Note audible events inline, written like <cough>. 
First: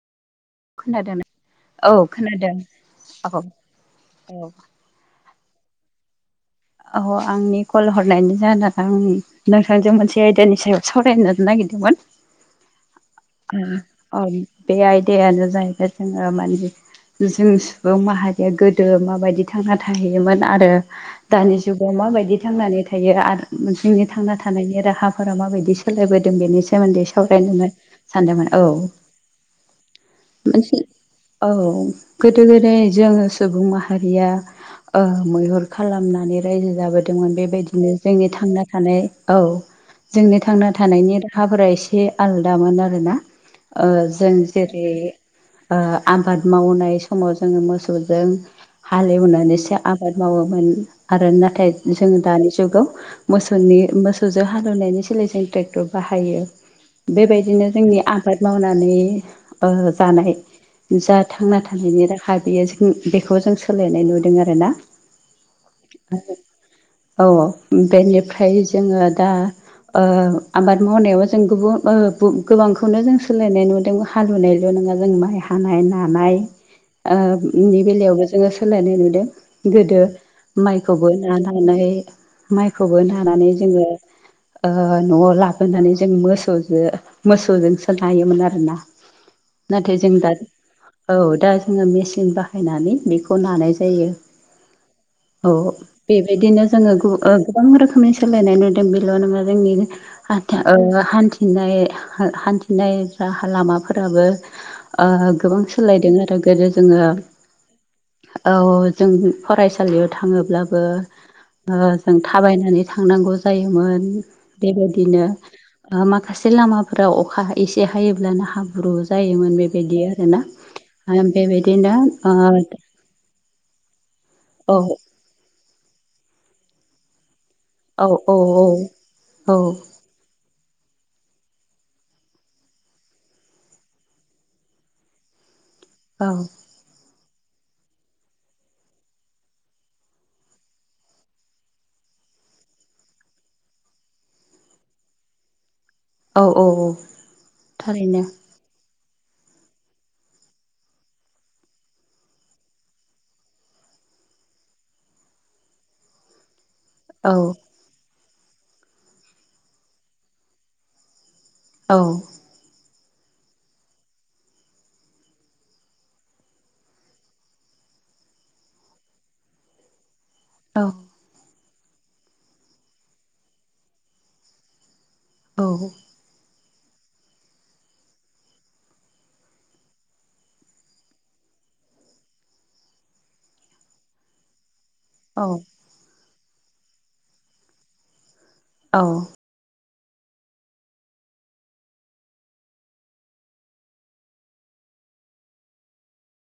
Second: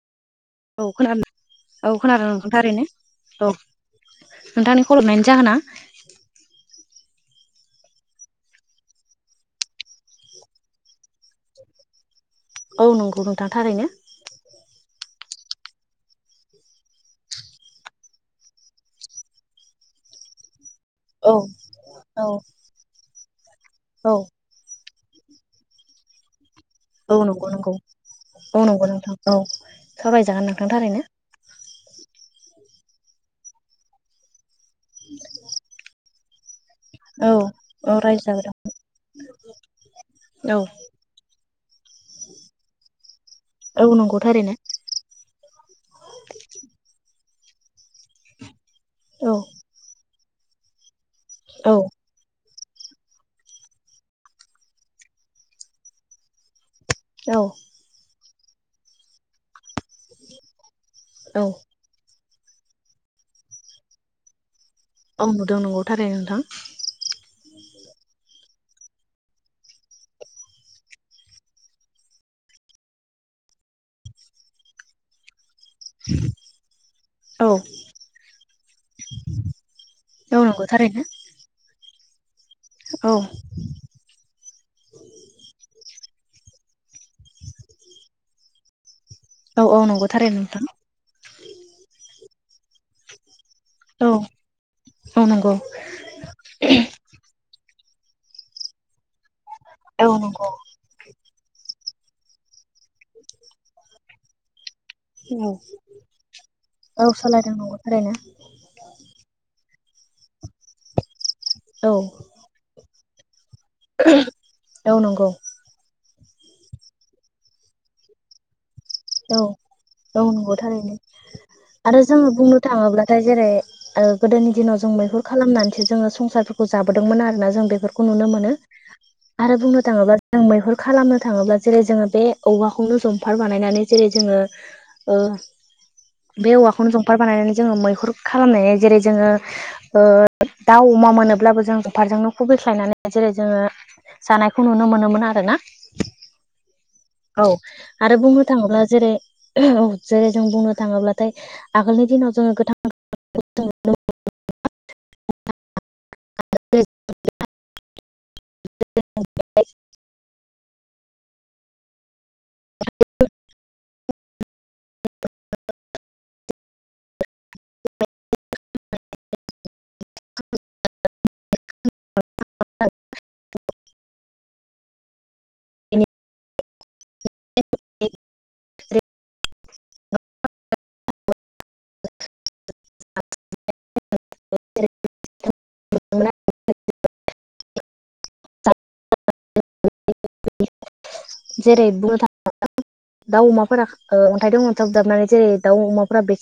औ खोनादों औ खोनादों नोंथां ओरैनो औ नोंथांनि खल हरनायनि जाहोना। अ आंनि कल हरनायनायनि जाहोनानो नोंथांजों मोनसे आयदानि सायाव सावरायनो नागिरदोंमोन। औ नंगौ नों औ बे आयदायानो जाहैबाय जोङो माने जों सुबुं माहारिया गोदो माबायदि थांना थाहैयोमोन आरो औ दानि जुगाव औ माबायदि थांनानै थायो आरो मोनसे औ थांना थानायनि राहाफोरा माबायदि सोलायबोदों बेनि सोमोन्दै औ नंगौ नंगौ सावरायनोमोन। औ नंगौ नोंथां औ सावरायजागोन नोंथां मोनसे थारैनो। औ गोदो गोदाय जोङो सुबुं माहारिया ओ मैहुर खालामनानै रायजो औ जाबोदोंमोन बेबायदिनो औ जोंनि रायजो थांना थानाय औ। जोंनि जागोन औ थांना थानायनि राहाफोरा एसे आलदामोन आरोना ओ औ नंगौ जों थारैनो जे जै आबाद मावनाय समाव जोङो मोसौजों औ हालेवनानैसो आबाद मावोमोन आरो नाथाय औ जोङो दानि जुगाव मोसौनि मोसौजों हालौवनायनि सोलाय जों ट्रेक्टर बाहायो। औ बेबायदिनो जोंनि आबाद मावनानै जानाय जा औ थांना थानाय <unintelligible> राहा बियो जों बेखौ जों सोलायनाय नुदों आरोना। औ नुदों नंगौ थारैनो नोंथां। औ औ बेनिफ्राय जोङो दा ओ आबाद मावनायाव जों गुबु ओ बु गोबांखौनो जों सोलायनाय नुदों हालेवनायल' नङा जों माइ हानाय नानाय ओ औ नि बेलायावबो जोङो सोलायनाय नुदों गोदो औ नंगौ थारैनो माइखौबो नानानै माइखौबो औ नानानै जोङो ओ न'आव लाबोनानै जों मोसौजो मोसौजोंसो नायोमोन आरोना औ औ नाथाय नंगौ जों दा थारैनो नोंथां औ दा जोङो मेसिन बाहायनानै बेखौ नानाय औ जायो औ। बेबायदिनो जोङो गु ओ गोबां रोखोमनि सोलायनाय नुदों बेल' नङा जोंनि औ नंगौ आथा ओ हान्थिनाय हान्थिनाय राहा लामाफोराबो ओ औ गोबां सोलायदों आरो गोदो जोङो औ सालायदों नंगौ थारैनो औ जों फरायसालियाव थाङोब्लाबो औ ओ जों थाबायनानै थांनांगौ जायोमोन औ बेबायदिनो नंगौ ओ माखासे लामा फोराव अखा एसे हायोब्लानो हाब ब्रु औ जायोमोन बेबायदि औ आरोना नंगौ थारैनो ओ बेबायदिनो ओ अब्लाथाय जेरै ओ गोदोनि दिनाव औ जों मैहुर खालामनानैसो जोङो संसारफोरखौ जाबोदोंमोन आरोना जों बे फोरखौ नुनो मोनो औ आरो बुंनो थाङोबा जों मैहुर खालामनो थाङोब्ला जेरै जोङो बे औवाखौनो जंफार बानायनानै जेरै जोङो ओ औ बे औवा खौनो जंफार बानायनानै जोङो मैहुर खालामनाय जेरै जोङो ओ दाउ अमा मोनाब्लाबो जों जंफारजोंनो खुबैख्लायनानै जेरै जोङो जानायखौ नुनो मोनोमोन आरोना औ औ औ आरो थारैनो बुंनो थाङोब्ला जेरै जेरै जों बुंनो थाङोब्लाथाय आगोलनि दिनाव जोङो गोथां <inaudible> <inaudible> औ <inaudible> औ <inaudible> औ <inaudible> औ <inaudible> औ <inaudible> औ <inaudible> जेरै बुंनो <inaudible> दाउ अमाफोरा ओ अन्थाइदों अन्थाइ बुजाबनानै जेरै दाउ अमाफोरा बे